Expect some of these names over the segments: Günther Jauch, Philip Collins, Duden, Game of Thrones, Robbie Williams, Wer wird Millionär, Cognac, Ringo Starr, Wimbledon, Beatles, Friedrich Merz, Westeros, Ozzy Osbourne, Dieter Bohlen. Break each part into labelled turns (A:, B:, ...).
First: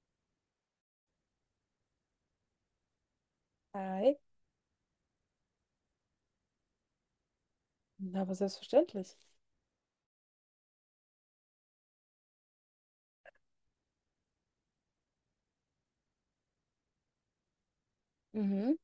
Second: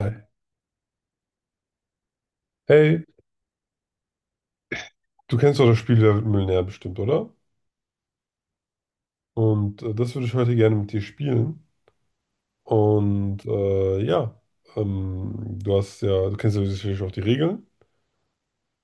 A: Hi. Hey,
B: Hi.
A: du kennst doch das Spiel Wer wird Millionär bestimmt, oder?
B: Na, aber selbstverständlich.
A: Das würde ich heute gerne mit dir spielen. Und äh, ja, Du kennst ja sicherlich auch die Regeln.
B: Mhm.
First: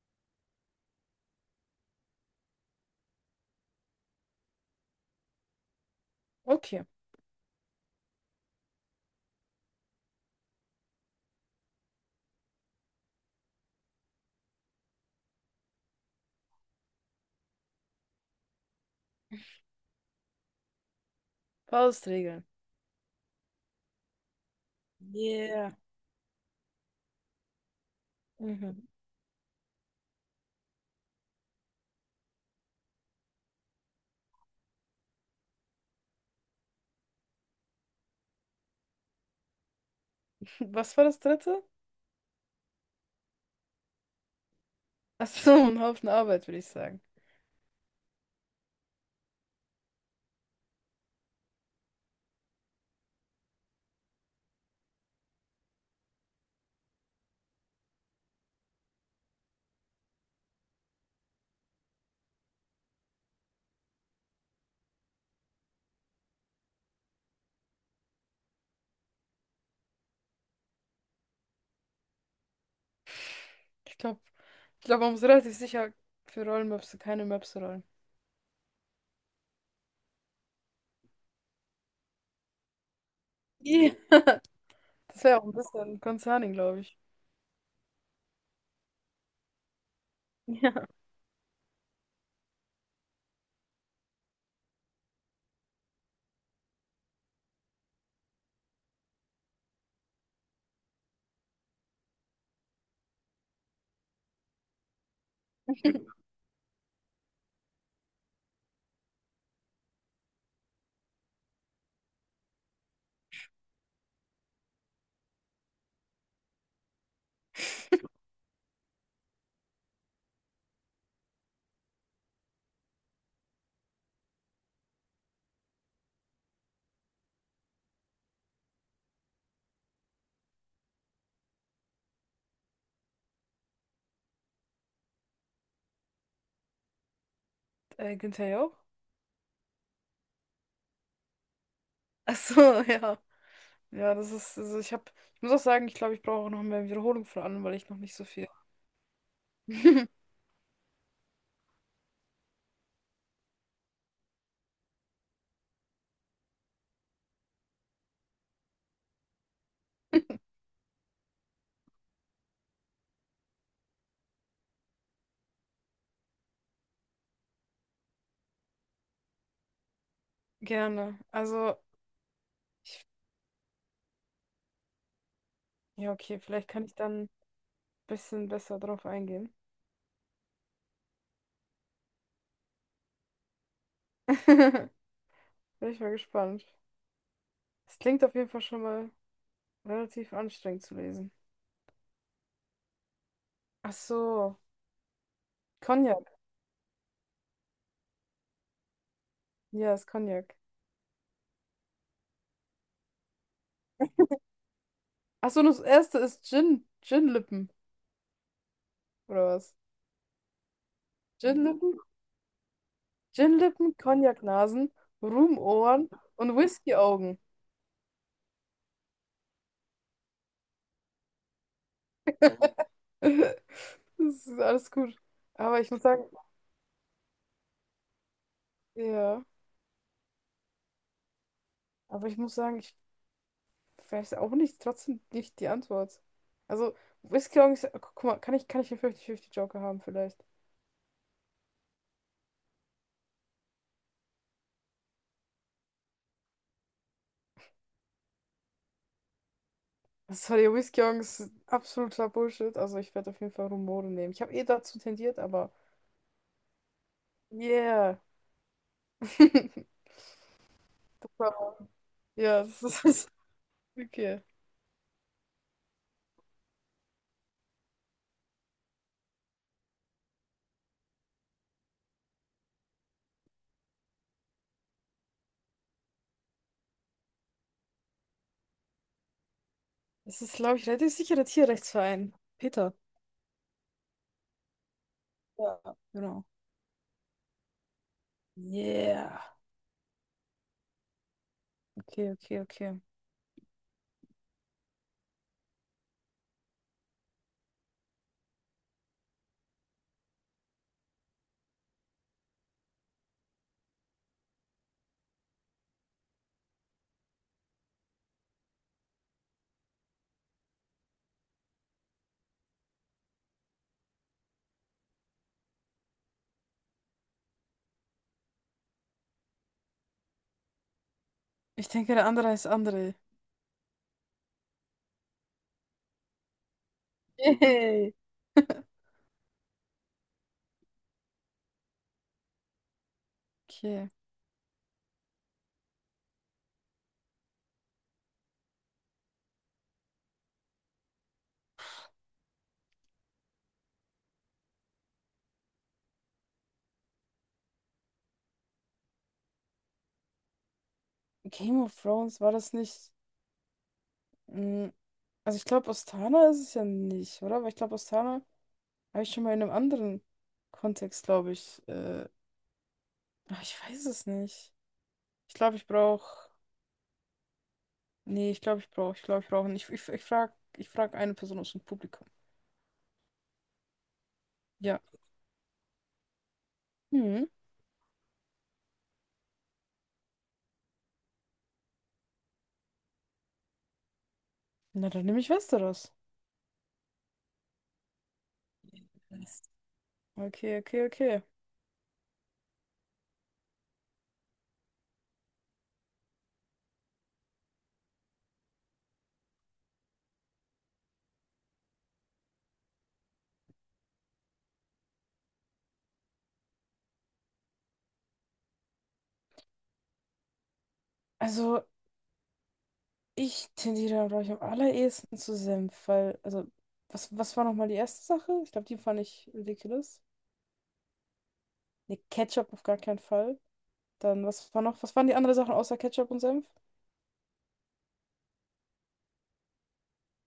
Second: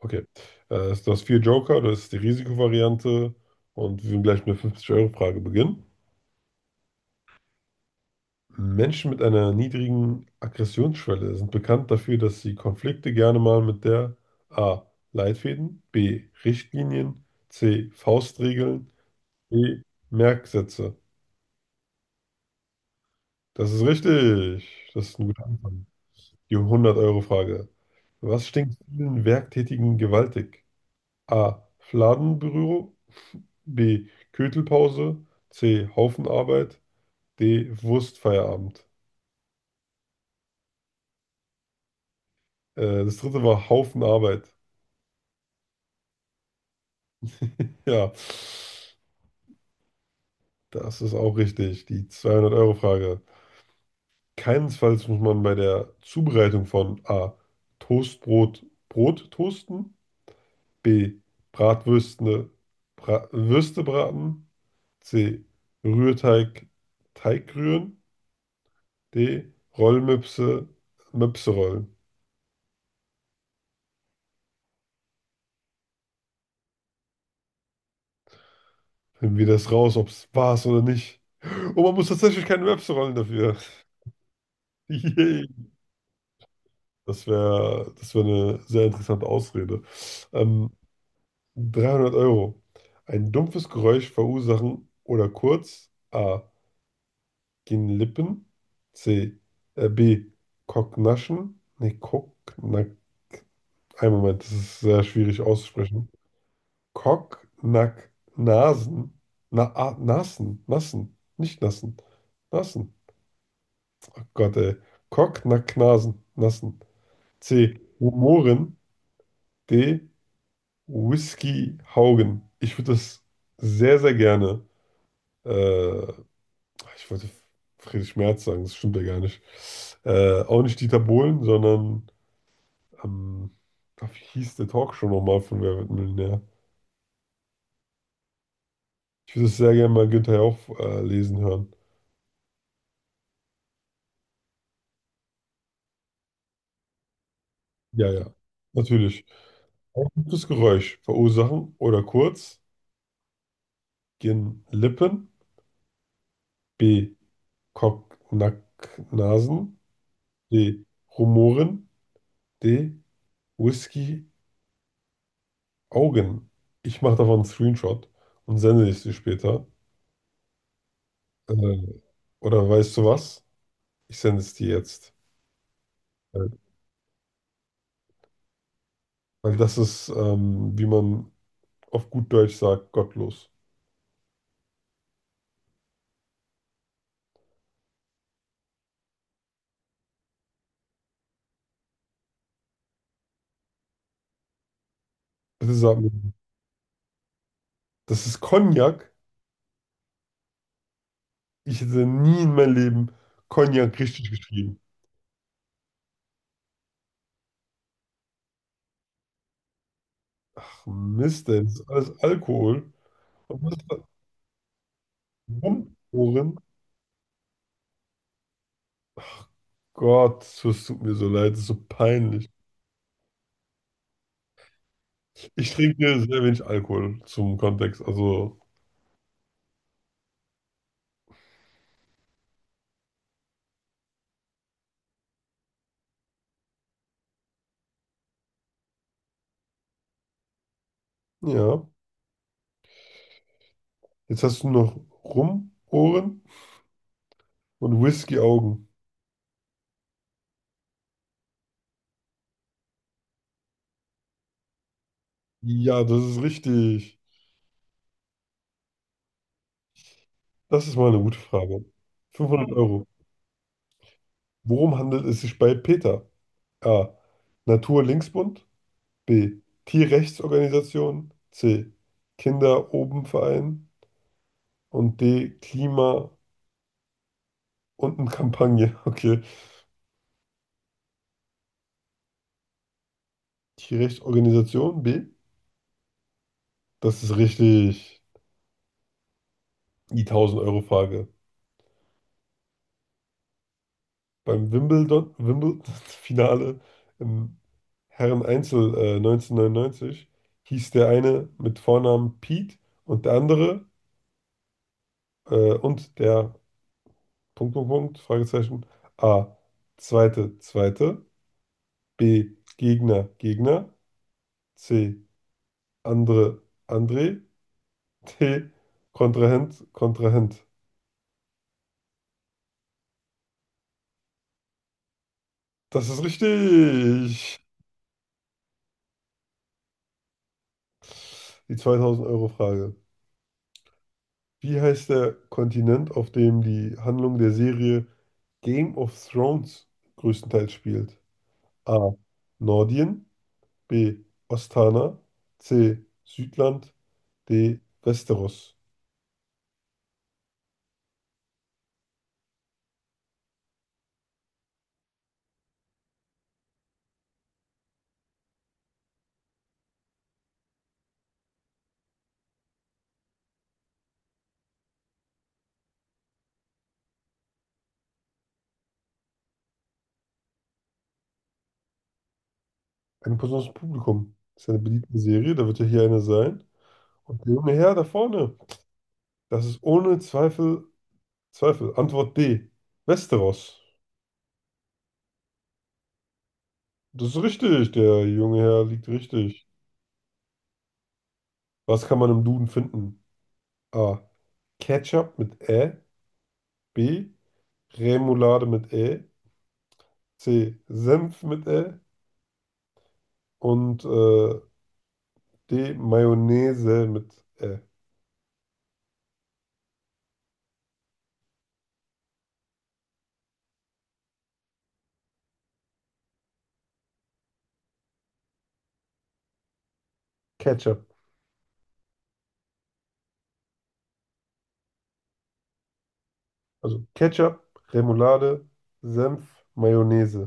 A: Okay. Du hast vier Joker, das ist die Risikovariante. Und wir werden gleich mit der 50-Euro-Frage beginnen.
B: Okay.
A: Menschen mit einer niedrigen Aggressionsschwelle sind bekannt dafür, dass sie Konflikte gerne mal mit der A. Leitfäden, B. Richtlinien, C. Faustregeln, D. Merksätze.
B: Faustregeln.
A: Das ist richtig. Das ist ein guter
B: Yeah.
A: Anfang. Die 100-Euro-Frage. Was stinkt
B: Mhm.
A: vielen Werktätigen gewaltig? A. Fladenbüro, B. Köttelpause, C. Haufenarbeit, D. Wurstfeierabend.
B: Was war das dritte?
A: Das dritte war Haufenarbeit.
B: Ach so, ein Haufen Arbeit, würde ich sagen.
A: Ja, das ist auch richtig. Die 200-Euro-Frage. Keinesfalls muss man bei der Zubereitung von A. Toastbrot Brot toasten, B. Bratwürste, Bra Würste braten, C. Rührteig, Teig rühren, D. Rollmöpse, Möpse rollen.
B: Ich glaube, ich glaube, man muss relativ sicher für Rollmöpse keine Möpse rollen.
A: Finden wir das raus, ob es war oder nicht. Und man muss tatsächlich keine Möpse rollen dafür.
B: Yeah. Das wäre auch
A: Yay.
B: ein bisschen concerning, glaube ich.
A: Das wär eine sehr interessante Ausrede. Ähm,
B: Ja.
A: 300 Euro. Ein dumpfes Geräusch verursachen oder kurz: A. Gehen Lippen, C. B. Kocknaschen. Ein Moment, das ist sehr schwierig auszusprechen. Kock, Nack, Nasen. Nassen, Nassen, nicht Nassen. Nassen. Oh Gott, ey. Kock, Nack, Nasen, Nassen. C. Humoren, D. Whisky Haugen. Ich würde das sehr, sehr gerne. Äh, Ich wollte Friedrich Merz sagen, das stimmt ja gar nicht. Auch nicht Dieter Bohlen, sondern. Ähm, Ach, wie hieß der Talkshow nochmal von Wer wird Millionär?
B: Günther Jauch?
A: Ich würde es sehr gerne mal Günther Jauch lesen hören.
B: Ach so, ja. Ja, das ist, also ich habe, ich muss auch sagen, ich glaube, ich brauche auch noch mehr Wiederholung von allem, weil ich noch
A: Ja,
B: nicht so
A: ja.
B: viel.
A: Natürlich. Ein gutes Geräusch verursachen oder kurz: Gehen Lippen, B. Kocknacknasen, D. Rumoren, D. Whisky Augen. Ich mache davon einen Screenshot und sende es dir später.
B: Gerne.
A: Äh,
B: Also,
A: oder weißt du was? Ich sende es dir jetzt.
B: ja, okay,
A: Äh,
B: vielleicht kann ich dann bisschen besser drauf eingehen.
A: Weil das ist, wie man auf gut Deutsch sagt, gottlos.
B: Bin ich mal gespannt. Es klingt auf jeden Fall schon mal relativ anstrengend zu lesen. Ach so,
A: Bitte sag mir,
B: Cognac.
A: das ist Cognac.
B: Ja, ist Cognac.
A: Ich hätte nie in meinem Leben Cognac richtig geschrieben.
B: Ach so, und das erste ist Gin. Gin-Lippen, oder was?
A: Ach, Mist, ey, das ist
B: Gin-Lippen,
A: alles Alkohol. Und was
B: Gin-Lippen,
A: da
B: Cognac-Nasen, Rumohren
A: rumporen?
B: und Whisky-Augen.
A: Gott, es tut mir so leid, das ist so peinlich.
B: Das ist alles gut.
A: Ich
B: Aber ich muss
A: trinke
B: sagen,
A: sehr wenig Alkohol zum Kontext. Also,
B: ja, aber ich muss sagen, ich weiß auch nicht, trotzdem nicht die Antwort. Also, Whisky-Augen ist, guck mal, kann ich einen 50-50-Joker haben vielleicht?
A: ja. Jetzt hast du noch Rumohren und Whisky-Augen.
B: Das Sorry, Whiskeyongs, absoluter Bullshit. Also ich werde auf jeden Fall Rumore nehmen. Ich habe eh dazu tendiert, aber
A: Ja, das ist richtig.
B: yeah.
A: Das ist mal eine
B: Das
A: gute
B: war-
A: Frage.
B: Ja,
A: 500
B: das ist
A: Euro.
B: das okay.
A: Worum handelt es sich bei Peter? A. Natur-Linksbund, B. Tierrechtsorganisation, C. Kinder oben Verein und D. Klima- und Kampagne. Okay.
B: Das ist, glaube ich, relativ sicherer Tierrechtsverein. Peter.
A: Tierrechtsorganisation B.
B: Ja. Genau.
A: Das ist richtig.
B: Yeah.
A: Die tausend Euro Frage.
B: Okay, okay, okay.
A: Beim Wimbledon-Finale im Herren-Einzel 1999 hieß der eine mit Vornamen Pete und der andere, und der Punkt, Punkt, Punkt, Fragezeichen. A. Zweite, zweite, B. Gegner, Gegner, C. Andre, André, D. Kontrahent, Kontrahent.
B: Ich denke, der andere heißt André.
A: Das ist richtig.
B: Yay.
A: Die 2000-Euro-Frage.
B: Okay.
A: Wie heißt der Kontinent, auf dem die Handlung der Serie Game of Thrones größtenteils spielt? A. Nordien, B. Ostana, C. Südland, D. Westeros.
B: Game of Thrones, war das nicht? mm, Also ich glaube, Ostana ist es ja nicht, oder? Weil ich glaube, Ostana habe ich schon mal in einem anderen Kontext, glaube ich. Ach, ich weiß es nicht. Ich glaube, ich brauche. Nee, ich glaube, ich brauche. Ich glaube, ich brauche nicht. Ich frag eine Person aus dem Publikum.
A: Eine Person aus dem Publikum. Das ist eine
B: Ja.
A: beliebte Serie, da wird ja hier eine sein.
B: Hm.
A: Und der junge Herr da vorne, das ist ohne Zweifel. Antwort D. Westeros.
B: Na, dann nehme ich Westeros.
A: Das ist richtig. Der junge Herr liegt richtig.
B: Okay, okay, okay.
A: Was kann man im Duden finden? A. Ketchup mit Ä, B. Remoulade mit Ä, C. Senf mit Ä und D. Mayonnaise mit Ä.
B: Also, ich tendiere, glaube ich, am allerehesten zu Senf, weil, also, was war nochmal die erste Sache? Ich glaube, die fand ich ridiculous.
A: Ketchup.
B: Nee, Ketchup auf gar keinen Fall. Dann, was war noch, was waren die anderen Sachen außer Ketchup und Senf?
A: Also Ketchup, Remoulade, Senf, Mayonnaise.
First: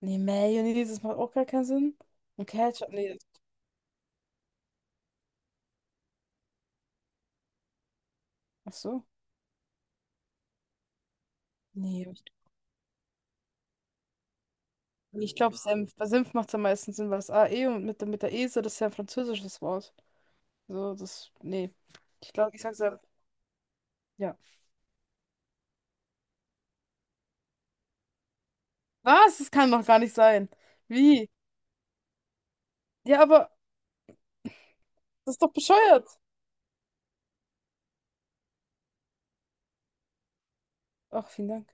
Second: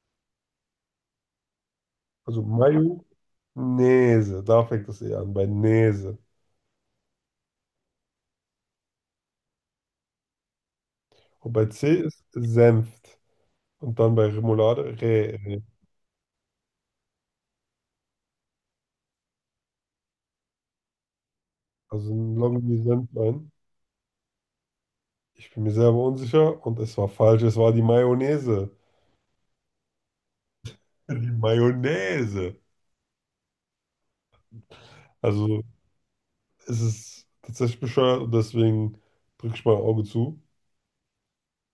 B: Nee, Mayonnaise, das macht auch gar keinen Sinn.
A: Also
B: Und Ketchup, nee.
A: Mayonnaise. Da fängt das E an, bei Näse.
B: Ach so.
A: Und bei C
B: Nee.
A: ist Senft. Und dann bei Remoulade
B: Ich glaube,
A: Rä.
B: Senf. Bei Senf macht es am meisten Sinn, weil das AE und mit, mit der Ese, das ist ja ein französisches Wort. So, das. Nee.
A: Also
B: Ich
A: ein
B: glaube, ich sag
A: Lonely
B: Senf.
A: Sandlein.
B: Ja.
A: Ich bin mir selber unsicher und es war falsch. Es war die Mayonnaise.
B: Was? Das kann doch gar nicht sein. Wie?
A: Die Mayonnaise.
B: Ja, aber das ist doch
A: Also
B: bescheuert.
A: es ist tatsächlich bescheuert und deswegen drücke ich mein Auge zu
B: Ach, vielen Dank.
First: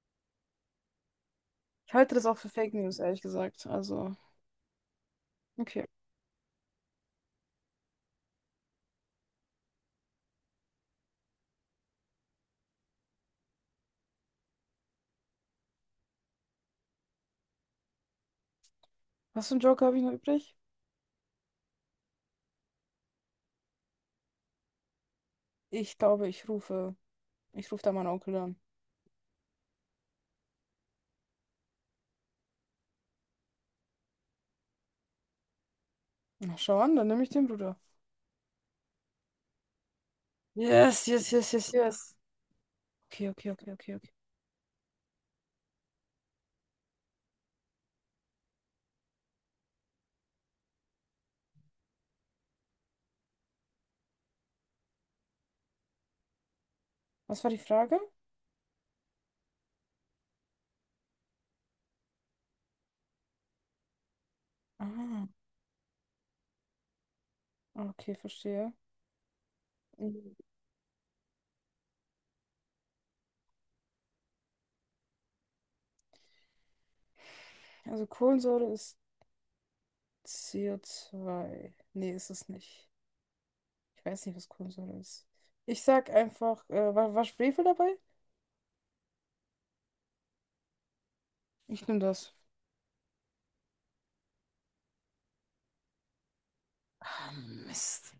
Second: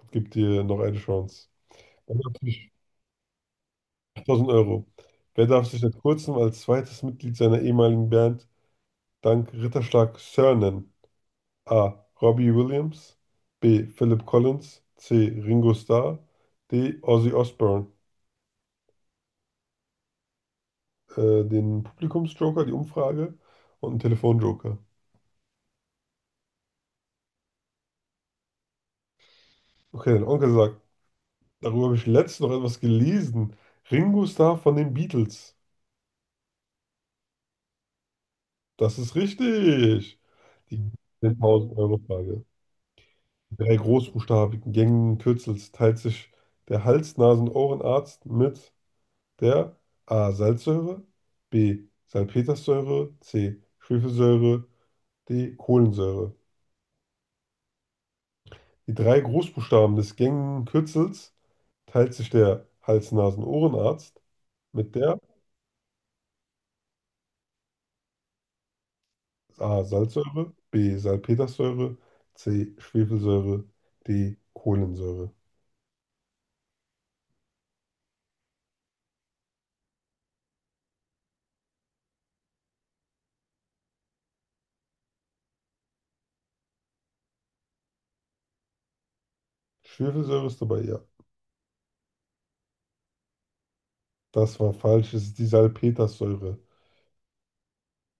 A: und gebe dir noch eine Chance.
B: Ich halte
A: Dann
B: das auch für
A: natürlich
B: Fake News, ehrlich gesagt. Also,
A: 1000 Euro. Wer darf sich
B: okay.
A: seit kurzem als zweites Mitglied seiner ehemaligen Band dank Ritterschlag Sir nennen? A. Robbie Williams, B. Philip Collins, C. Ringo Starr, D. Ozzy Osbourne.
B: Was für einen Joker habe ich noch übrig?
A: Den Publikumsjoker, die Umfrage und einen Telefonjoker.
B: Ich glaube, ich rufe. Ich rufe da meinen Onkel an.
A: Okay, dein Onkel sagt, darüber habe ich letztens noch etwas gelesen. Ringo Starr von den Beatles.
B: Na, schau an, dann nehme ich den Bruder.
A: Das ist richtig. Die
B: Yes, yes, yes, yes, yes.
A: 10.000-Euro-Frage.
B: Okay, okay,
A: In
B: okay,
A: drei
B: okay, okay.
A: großbuchstabigen Gängen Kürzels teilt sich der Hals-, Nasen- und Ohrenarzt mit der A. Salzsäure, B. Salpetersäure, C. Schwefelsäure, D. Kohlensäure.
B: Was war die Frage?
A: Die drei Großbuchstaben des gängigen Kürzels teilt sich der Hals-Nasen-Ohrenarzt mit der
B: Ah, okay, verstehe.
A: A.
B: Mhm.
A: Salzsäure, B. Salpetersäure, C. Schwefelsäure, D. Kohlensäure.
B: Also Kohlensäure ist CO2. Nee, ist es nicht. Ich weiß nicht, was Kohlensäure ist. Ich sag einfach, war Schwefel dabei?
A: Schwefelsäure ist dabei, ja.
B: Ich nehme das.
A: Das war falsch, es ist die Salpetersäure.
B: Ah, Mist.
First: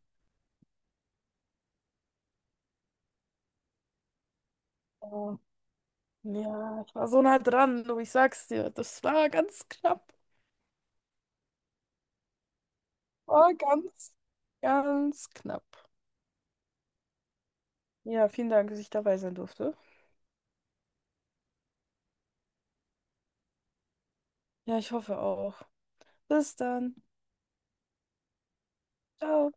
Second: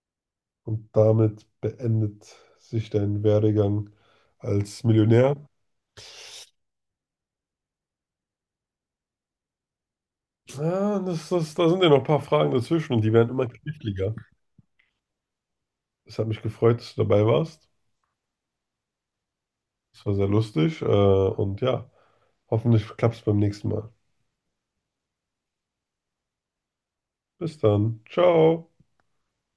A: Damit beendet sich dein Werdegang als Millionär.
B: Oh, ja, ich war so nah dran, du, ich sag's dir. Das war ganz knapp.
A: Ah, da sind ja noch ein paar Fragen dazwischen und die werden immer
B: War
A: kniffliger.
B: ganz, ganz knapp.
A: Es hat mich gefreut, dass du dabei warst.
B: Ja, vielen Dank, dass ich dabei sein durfte.
A: Es war sehr lustig und ja. Hoffentlich klappt es beim nächsten Mal.
B: Ja, ich hoffe auch. Bis dann.
A: Bis dann. Ciao.
B: Ciao.